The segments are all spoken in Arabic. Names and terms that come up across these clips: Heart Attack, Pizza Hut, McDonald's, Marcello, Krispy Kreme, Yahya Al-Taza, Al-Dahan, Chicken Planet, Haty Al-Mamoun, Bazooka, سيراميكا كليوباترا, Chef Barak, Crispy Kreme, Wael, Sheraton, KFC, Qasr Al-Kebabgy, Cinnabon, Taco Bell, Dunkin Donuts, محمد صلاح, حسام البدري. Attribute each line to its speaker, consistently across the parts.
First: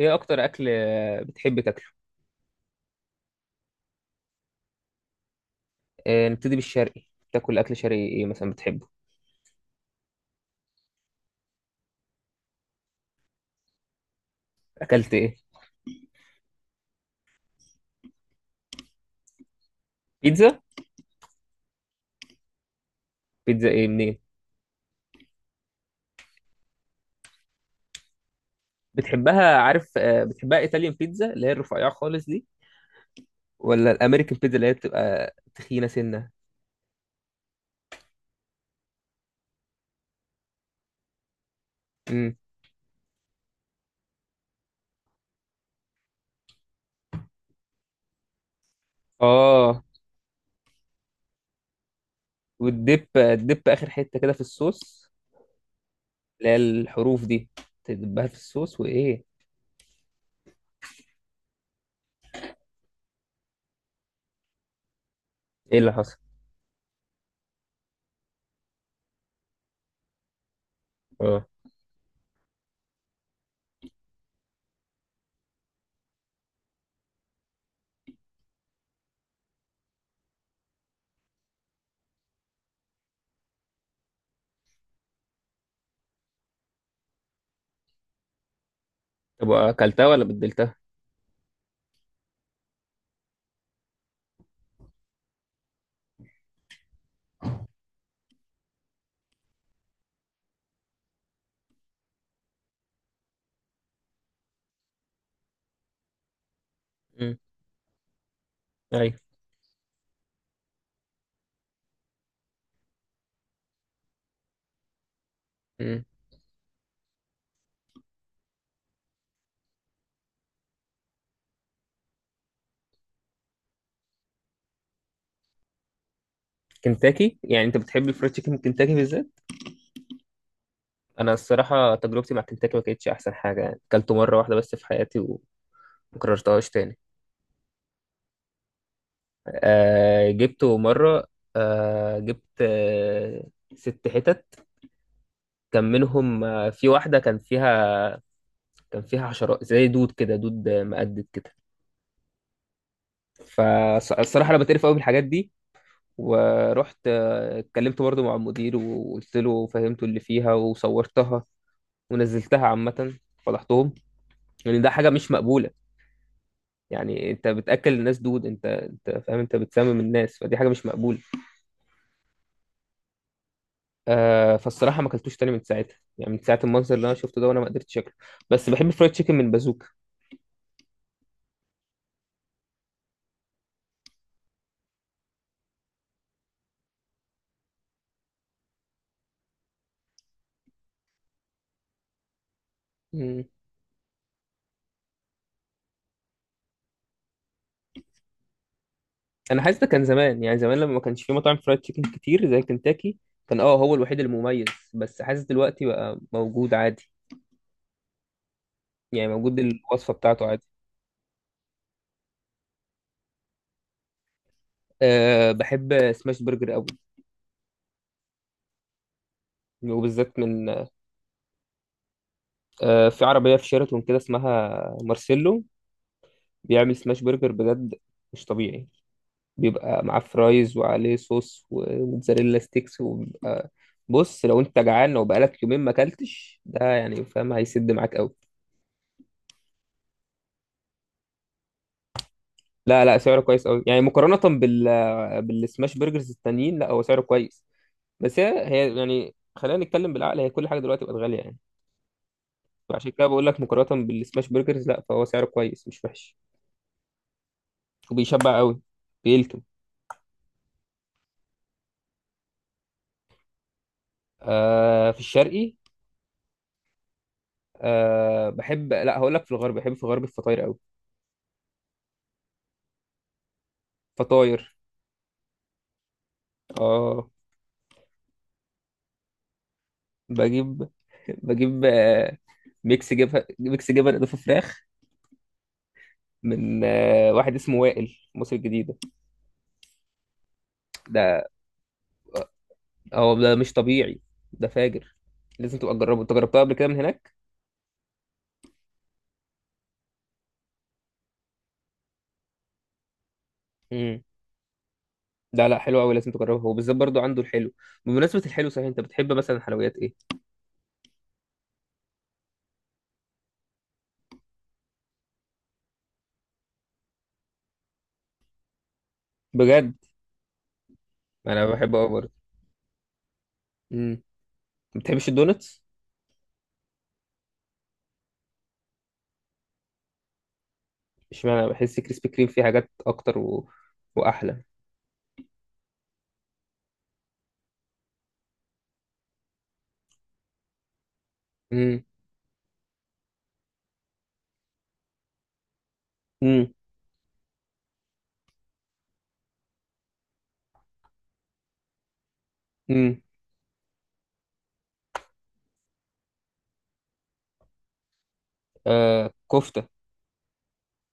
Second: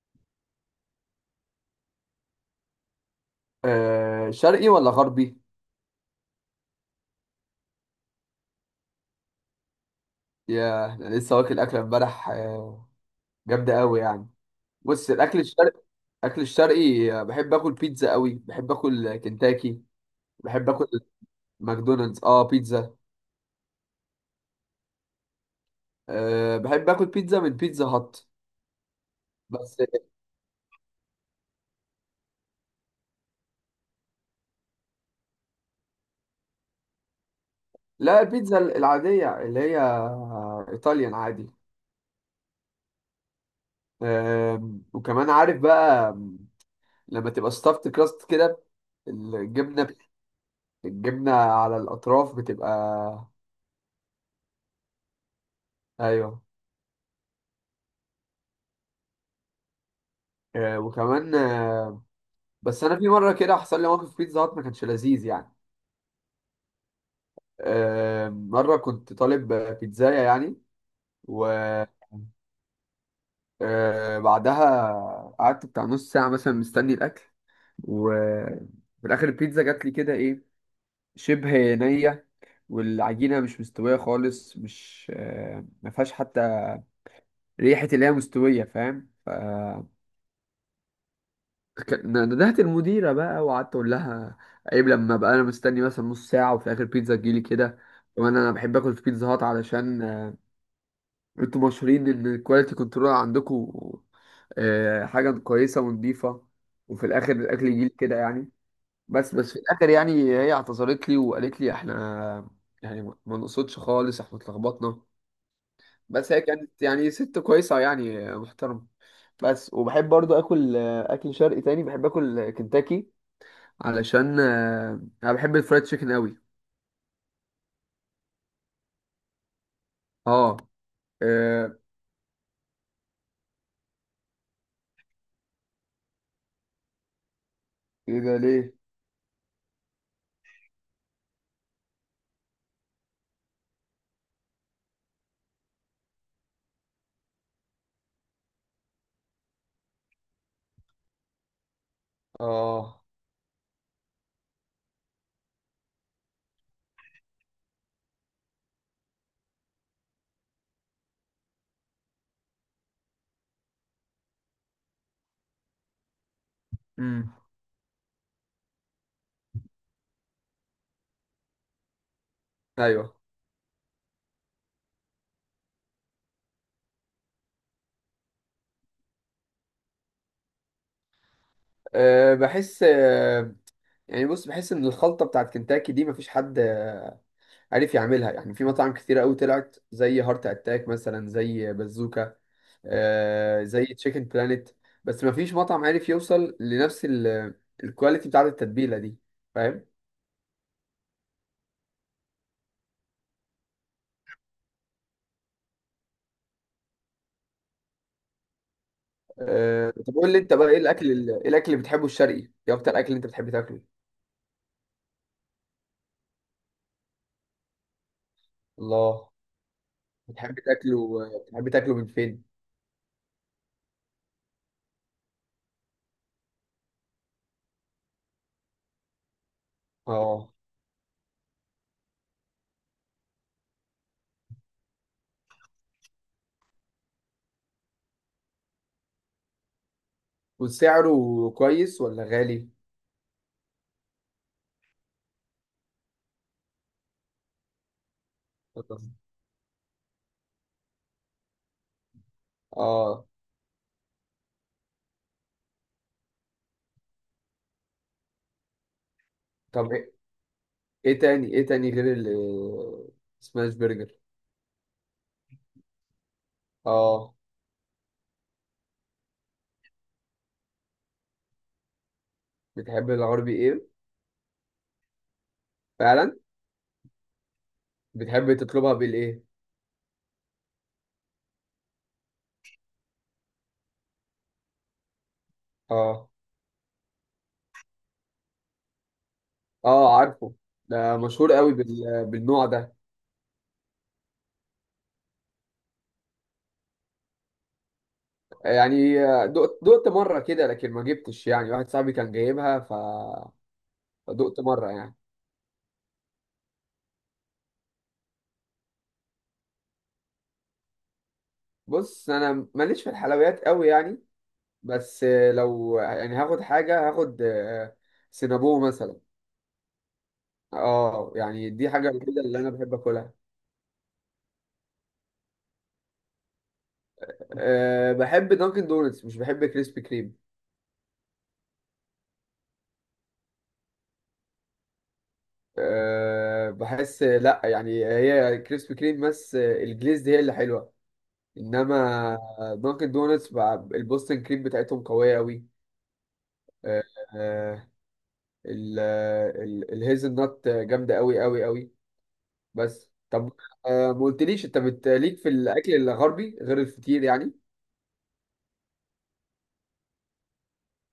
Speaker 1: ايه اكتر اكل بتحب تاكله؟
Speaker 2: شرقي ولا غربي؟
Speaker 1: نبتدي بالشرقي. تاكل اكل شرقي ايه مثلا بتحبه؟
Speaker 2: يا أنا لسه واكل أكلة امبارح، جامدة أوي يعني. بص
Speaker 1: اكلت ايه؟
Speaker 2: الأكل الشرقي، أكل الشرقي، بحب آكل بيتزا أوي. بحب آكل كنتاكي.
Speaker 1: بيتزا.
Speaker 2: بحب آكل ماكدونالدز، بيتزا.
Speaker 1: بيتزا ايه منين؟
Speaker 2: بحب آكل بيتزا من بيتزا هات
Speaker 1: بتحبها
Speaker 2: بس.
Speaker 1: عارف، بتحبها ايطاليان بيتزا اللي هي الرفيعه خالص دي، ولا الامريكان بيتزا اللي هي بتبقى تخينه سنه؟
Speaker 2: لا، البيتزا العادية اللي هي إيطاليان عادي.
Speaker 1: امم.
Speaker 2: وكمان عارف بقى لما تبقى ستافت كراست كده،
Speaker 1: اه،
Speaker 2: الجبنة الجبنة على الأطراف
Speaker 1: والدب
Speaker 2: بتبقى.
Speaker 1: الدب اخر حته كده في الصوص،
Speaker 2: أيوه.
Speaker 1: اللي هي الحروف دي، تدبها في الصوص وايه.
Speaker 2: وكمان، بس انا في مره كده حصل لي موقف بيتزا هات ما كانش لذيذ يعني.
Speaker 1: ايه اللي حصل؟
Speaker 2: مره كنت طالب بيتزايه يعني.
Speaker 1: اه.
Speaker 2: وبعدها قعدت بتاع نص ساعه مثلا مستني الاكل، وفي الاخر البيتزا جات لي كده، ايه، شبه نيه، والعجينه مش مستويه خالص. مش ما فيهاش حتى ريحه اللي هي مستويه، فاهم.
Speaker 1: طب اكلتها ولا بدلتها؟
Speaker 2: ندهت المديرة بقى وقعدت أقول لها: عيب لما بقى أنا مستني مثلا نص ساعة وفي آخر بيتزا تجيلي كده. وأنا بحب آكل في بيتزا هات، علشان أنتوا مشهورين إن الكواليتي كنترول عندكم حاجة كويسة ونضيفة، وفي الآخر
Speaker 1: امم.
Speaker 2: الأكل يجيلي كده يعني.
Speaker 1: ايوه.
Speaker 2: بس في الآخر يعني هي اعتذرت لي وقالت لي إحنا يعني ما نقصدش خالص، إحنا اتلخبطنا.
Speaker 1: امم.
Speaker 2: بس هي كانت يعني ست كويسة يعني، محترمة. بس وبحب برضو آكل أكل شرقي تاني، بحب آكل كنتاكي، علشان انا بحب الفرايد تشيكن قوي.
Speaker 1: كنتاكي، يعني انت بتحب الفرايد تشيكن من كنتاكي بالذات؟
Speaker 2: اه.
Speaker 1: انا
Speaker 2: آه،
Speaker 1: الصراحه تجربتي مع كنتاكي ما كانتش احسن حاجه، يعني اكلته مره واحده بس في حياتي وما كررتهاش تاني.
Speaker 2: ايه ده ليه؟
Speaker 1: آه، جبته مره. آه جبت ست حتت، كان منهم في واحده كان فيها، كان فيها حشرات زي دود كده، دود مقدد كده.
Speaker 2: اه.
Speaker 1: فالصراحه انا بتقرف قوي من الحاجات دي، ورحت اتكلمت برضه مع المدير وقلت له فهمته اللي فيها وصورتها ونزلتها عامه، فضحتهم. لان يعني ده حاجه مش مقبوله، يعني
Speaker 2: امم.
Speaker 1: انت بتاكل الناس دود، انت فاهم، انت بتسمم الناس، فدي حاجه مش مقبوله.
Speaker 2: ايوه.
Speaker 1: فالصراحه ما اكلتوش تاني من ساعتها، يعني من ساعه المنظر اللي انا شفته ده وانا ما قدرتش اكله. بس بحب الفرايد تشيكن من بازوكا.
Speaker 2: بحس، يعني بص بحس ان الخلطه بتاعت كنتاكي دي مفيش حد عارف يعملها. يعني في مطاعم كتيره قوي طلعت زي هارت اتاك، مثلا زي بازوكا،
Speaker 1: مم.
Speaker 2: زي تشيكن بلانيت. بس مفيش مطعم عارف يوصل لنفس الكواليتي بتاعت التتبيله دي،
Speaker 1: انا حاسس ده
Speaker 2: فاهم.
Speaker 1: كان زمان، يعني زمان لما ما كانش في مطاعم فرايد تشيكن كتير زي كنتاكي، كان هو الوحيد المميز. بس حاسس دلوقتي بقى موجود عادي، يعني موجود الوصفه
Speaker 2: طب قول لي
Speaker 1: بتاعته
Speaker 2: انت
Speaker 1: عادي.
Speaker 2: بقى، ايه الاكل ايه الاكل اللي بتحبه الشرقي؟ ايه اكتر اكل انت بتحب تاكله؟
Speaker 1: أه بحب سماش برجر قوي،
Speaker 2: الله.
Speaker 1: وبالذات من،
Speaker 2: بتحب تاكله من فين؟
Speaker 1: في عربيه في شيراتون كده اسمها مارسيلو، بيعمل سماش برجر بجد مش طبيعي. بيبقى معاه
Speaker 2: اه.
Speaker 1: فرايز وعليه صوص وموتزاريلا ستيكس، وبيبقى بص، لو انت جعان لو بقالك يومين ما اكلتش ده يعني فاهم، هيسد معاك قوي.
Speaker 2: وسعره كويس ولا غالي؟
Speaker 1: لا لا، سعره كويس قوي يعني، مقارنة بال، بالسماش برجرز التانيين، لا هو سعره كويس. بس هي يعني خلينا نتكلم بالعقل، هي كل حاجة دلوقتي بقت غالية يعني، فعشان كده
Speaker 2: اه.
Speaker 1: بقول لك مقارنة بالسماش برجرز لا، فهو سعره كويس مش وحش، وبيشبع قوي، بيلكم.
Speaker 2: طب ايه؟ إيه تاني ايه تاني غير السماش برجر؟
Speaker 1: في الشرقي.
Speaker 2: اه.
Speaker 1: آه بحب لا هقول لك، في الغرب بحب في الغرب الفطاير قوي.
Speaker 2: بتحب الغربي ايه؟
Speaker 1: فطاير.
Speaker 2: فعلا.
Speaker 1: اه.
Speaker 2: بتحب تطلبها بالايه؟
Speaker 1: بجيب بجيب ميكس جبن ميكس جبن اضافه فراخ،
Speaker 2: اه.
Speaker 1: من واحد اسمه وائل مصر الجديده.
Speaker 2: اه، عارفه. ده
Speaker 1: ده،
Speaker 2: مشهور قوي بالنوع ده.
Speaker 1: هو ده مش طبيعي، ده فاجر، لازم تبقى تجربه. انت جربتها قبل كده من هناك؟
Speaker 2: يعني دقت مره كده، لكن ما جبتش يعني، واحد صاحبي كان جايبها،
Speaker 1: امم.
Speaker 2: فدقت مره يعني.
Speaker 1: لا لا، حلو قوي، لازم تجربه. هو بالذات برضو عنده الحلو. بمناسبه الحلو، صحيح انت بتحب مثلا حلويات ايه؟
Speaker 2: بص انا ماليش في الحلويات قوي يعني. بس لو يعني هاخد حاجة، هاخد سينابو مثلا.
Speaker 1: بجد؟
Speaker 2: اه،
Speaker 1: انا
Speaker 2: يعني دي
Speaker 1: بحب قوي
Speaker 2: حاجة
Speaker 1: برضه.
Speaker 2: الوحيدة اللي أنا بحب آكلها.
Speaker 1: امم. ما بتحبش الدونتس؟
Speaker 2: بحب دانكن دونتس، مش بحب كريسبي كريم.
Speaker 1: اشمعنى، بحس كريسبي كريم فيه حاجات اكتر واحلى.
Speaker 2: بحس لأ، يعني هي كريسبي كريم بس الجليز هي اللي حلوة.
Speaker 1: امم.
Speaker 2: إنما دانكن دونتس بقى البوستن كريم بتاعتهم قوية أوي.
Speaker 1: امم.
Speaker 2: أه. آه، الهيزل نوت جامدة أوي أوي أوي. بس
Speaker 1: امم.
Speaker 2: طب، ما قلتليش أنت ليك في الأكل الغربي غير الفطير يعني؟
Speaker 1: كفته.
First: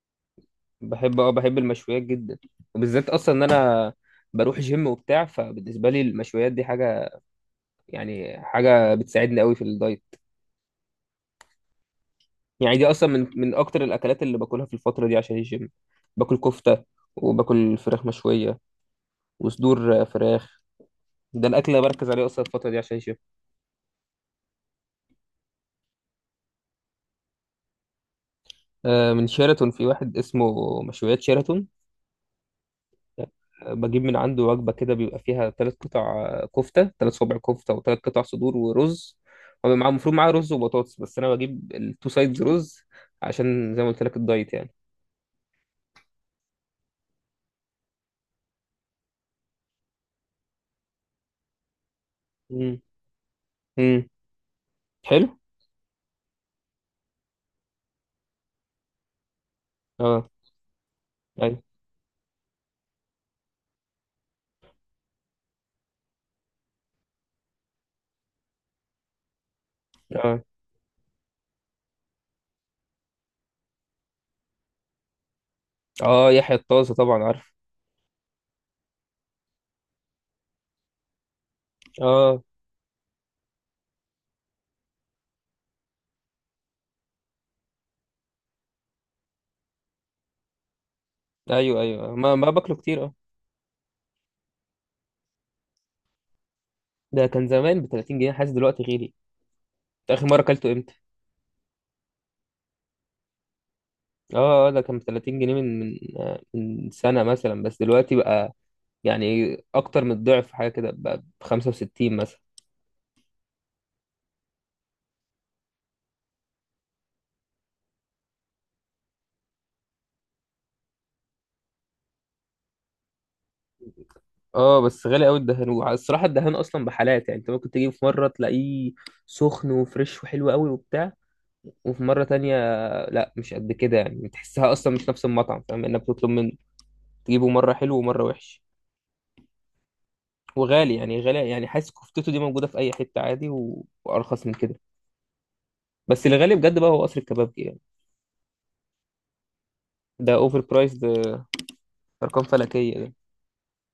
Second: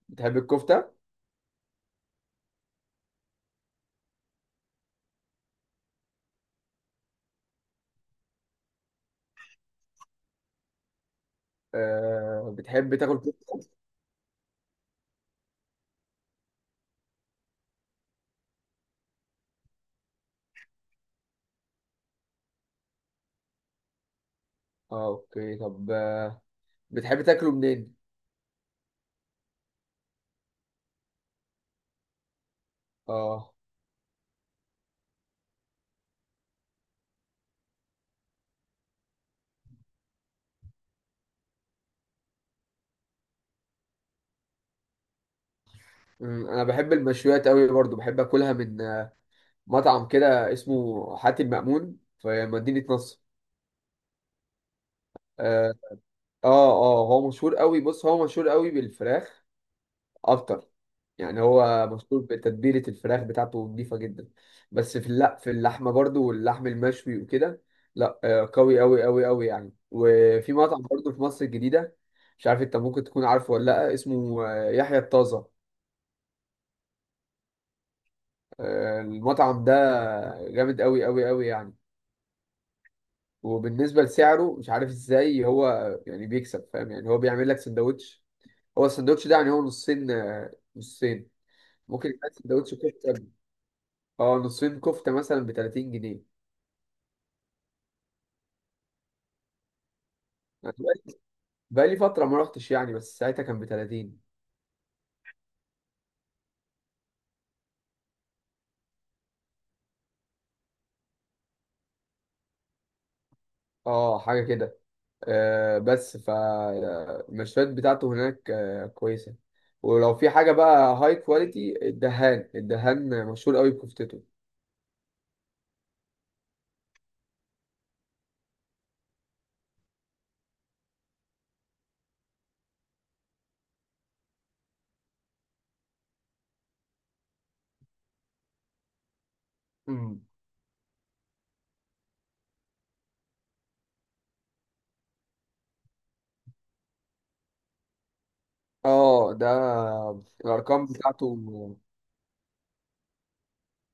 Speaker 2: بتحب الكفتة؟
Speaker 1: بحب المشويات جدا، وبالذات اصلا ان انا بروح جيم وبتاع، فبالنسبه لي المشويات دي حاجه، يعني حاجه بتساعدني قوي في الدايت. يعني دي
Speaker 2: بتحب
Speaker 1: اصلا
Speaker 2: تاكل
Speaker 1: من
Speaker 2: كفتة؟
Speaker 1: اكتر الاكلات اللي باكلها في الفتره دي عشان الجيم. باكل كفته، وباكل فراخ مشويه، وصدور فراخ. ده الاكل اللي بركز عليه اصلا الفتره دي عشان الجيم.
Speaker 2: اه، اوكي. طب بتحب تاكله منين؟
Speaker 1: من شيراتون، في واحد اسمه مشويات شيراتون،
Speaker 2: اه.
Speaker 1: بجيب من عنده وجبة كده، بيبقى فيها ثلاث قطع كفتة، ثلاث صوابع كفتة، وثلاث قطع صدور ورز. هو معاه المفروض معاه رز وبطاطس، بس أنا بجيب التو سايدز رز، عشان زي ما قلت لك الدايت يعني.
Speaker 2: انا بحب المشويات قوي برضو، بحب اكلها من مطعم كده اسمه حاتي المأمون في
Speaker 1: امم.
Speaker 2: مدينة نصر.
Speaker 1: امم. حلو.
Speaker 2: اه. اه. هو مشهور قوي، بص هو مشهور قوي بالفراخ
Speaker 1: اه.
Speaker 2: اكتر. يعني
Speaker 1: ايوه.
Speaker 2: هو مشهور بتتبيلة الفراخ بتاعته نضيفة جدا. بس في، لا، في اللحمة برضو واللحم المشوي وكده. لا قوي قوي قوي قوي يعني.
Speaker 1: اه.
Speaker 2: وفي مطعم برضو في مصر الجديدة، مش عارف انت ممكن تكون عارفه ولا لا، اسمه يحيى الطازة.
Speaker 1: اه، يحيى الطازة طبعا عارف.
Speaker 2: المطعم ده جامد قوي قوي قوي يعني.
Speaker 1: اه.
Speaker 2: وبالنسبة لسعره، مش عارف ازاي هو يعني بيكسب، فاهم. يعني هو بيعمل لك سندوتش. هو السندوتش ده يعني هو نصين، نصين.
Speaker 1: ايوه
Speaker 2: ممكن
Speaker 1: ايوه،
Speaker 2: يبقى
Speaker 1: ما
Speaker 2: سندوتش
Speaker 1: باكله كتير، اه.
Speaker 2: كفتة، اه، نصين كفتة مثلا ب 30 جنيه.
Speaker 1: ده كان زمان ب 30 جنيه، حاسس دلوقتي غالي. أنت آخر مرة أكلته
Speaker 2: أنا
Speaker 1: إمتى؟
Speaker 2: بقالي فترة ما رحتش يعني، بس ساعتها كان ب 30.
Speaker 1: ده كان ب 30 جنيه من سنة مثلا، بس دلوقتي بقى يعني اكتر من الضعف، حاجه كده ب 65 مثلا.
Speaker 2: اه، حاجة كده. بس المشفيات بتاعته هناك كويسة. ولو في حاجة بقى هاي كواليتي، الدهان مشهور قوي بكفتته.
Speaker 1: اه. بس غالي قوي الدهان، والصراحه الدهان اصلا بحالات، يعني انت ممكن تجيب في مره تلاقيه سخن وفريش وحلو قوي وبتاع، وفي مره تانية لا، مش قد كده يعني، تحسها اصلا مش نفس المطعم، فاهم، انك بتطلب من، تجيبه مره حلو ومره وحش،
Speaker 2: امم.
Speaker 1: وغالي يعني. غالي يعني، حاسس كفتته دي موجوده في اي حته عادي وارخص من كده. بس اللي غالي بجد بقى هو قصر الكبابجي يعني،
Speaker 2: اه، ده
Speaker 1: ده اوفر
Speaker 2: الأرقام
Speaker 1: برايس
Speaker 2: بتاعته.
Speaker 1: ده، ارقام فلكيه ده.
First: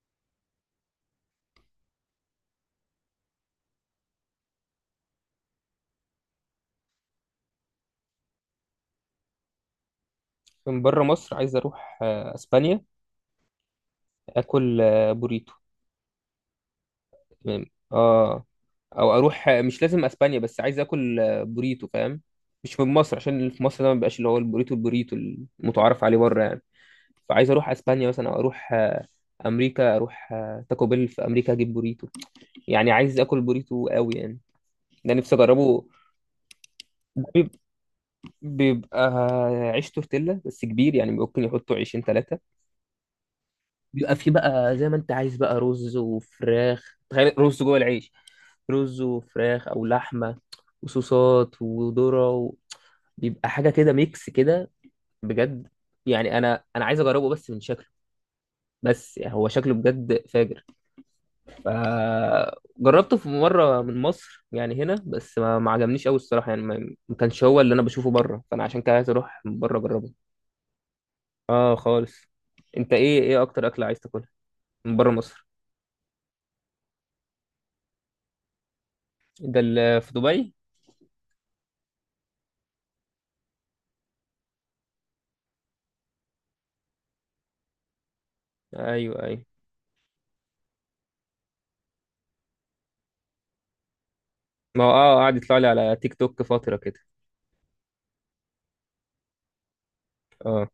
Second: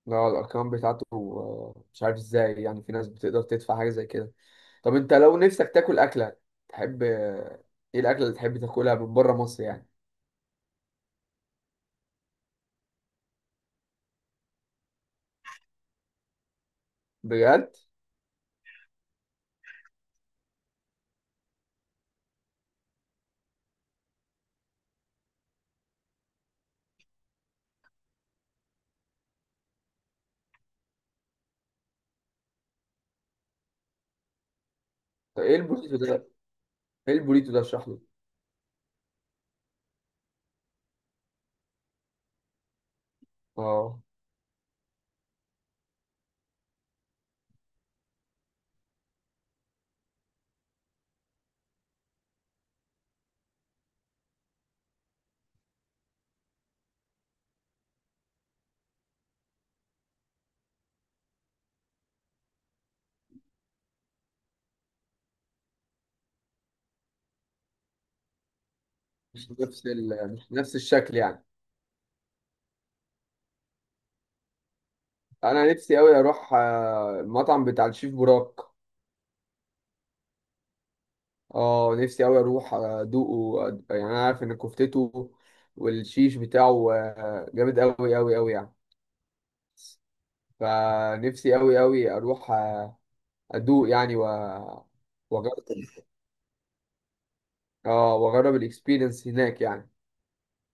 Speaker 2: لا، الأرقام بتاعته مش عارف ازاي يعني في ناس بتقدر تدفع حاجة زي كده. طب انت لو نفسك تاكل أكلة، تحب ايه الأكلة اللي تحب تاكلها من بره مصر يعني؟
Speaker 1: من بره مصر عايز اروح اسبانيا، اكل بوريتو. تمام.
Speaker 2: بجد؟
Speaker 1: اه. او اروح، مش لازم اسبانيا، بس عايز اكل بوريتو فاهم، مش من مصر، عشان اللي في مصر ده ما بيبقاش اللي هو البوريتو المتعارف عليه بره يعني. فعايز اروح اسبانيا مثلا، او اروح امريكا، اروح تاكو بيل في امريكا، اجيب بوريتو، يعني عايز اكل بوريتو قوي يعني، ده نفسي
Speaker 2: طب ايه
Speaker 1: اجربه.
Speaker 2: البروسيس ده؟ ايه البوريتو
Speaker 1: بيب-
Speaker 2: ده، اشرح له.
Speaker 1: بيبقى عيش تورتيلا بس كبير، يعني ممكن يحطوا عيشين ثلاثة،
Speaker 2: اه.
Speaker 1: بيبقى فيه بقى زي ما انت عايز، بقى رز وفراخ، تخيل رز جوه العيش، رز وفراخ او لحمه، وصوصات وذره بيبقى حاجه كده ميكس كده، بجد. يعني انا عايز اجربه بس من شكله، بس يعني هو شكله بجد فاجر. فجربته في مره من مصر يعني هنا، بس ما عجبنيش قوي الصراحه، يعني ما كانش هو اللي انا بشوفه بره، فانا عشان كده عايز اروح من بره اجربه.
Speaker 2: مش نفس الشكل يعني؟
Speaker 1: اه خالص. انت ايه اكتر اكله عايز تاكلها من بره مصر؟
Speaker 2: انا نفسي قوي اروح المطعم بتاع الشيف براك.
Speaker 1: ده اللي في دبي.
Speaker 2: اه، نفسي قوي اروح ادوقه. يعني انا عارف ان كفتته والشيش بتاعه جامد قوي قوي قوي يعني.
Speaker 1: ايوه ايوه.
Speaker 2: فنفسي قوي قوي اروح ادوق يعني.
Speaker 1: ما هو قعد يطلع لي
Speaker 2: واجرب.
Speaker 1: على تيك توك فتره كده.
Speaker 2: اه، واجرب الاكسبيرينس هناك يعني.
Speaker 1: اه.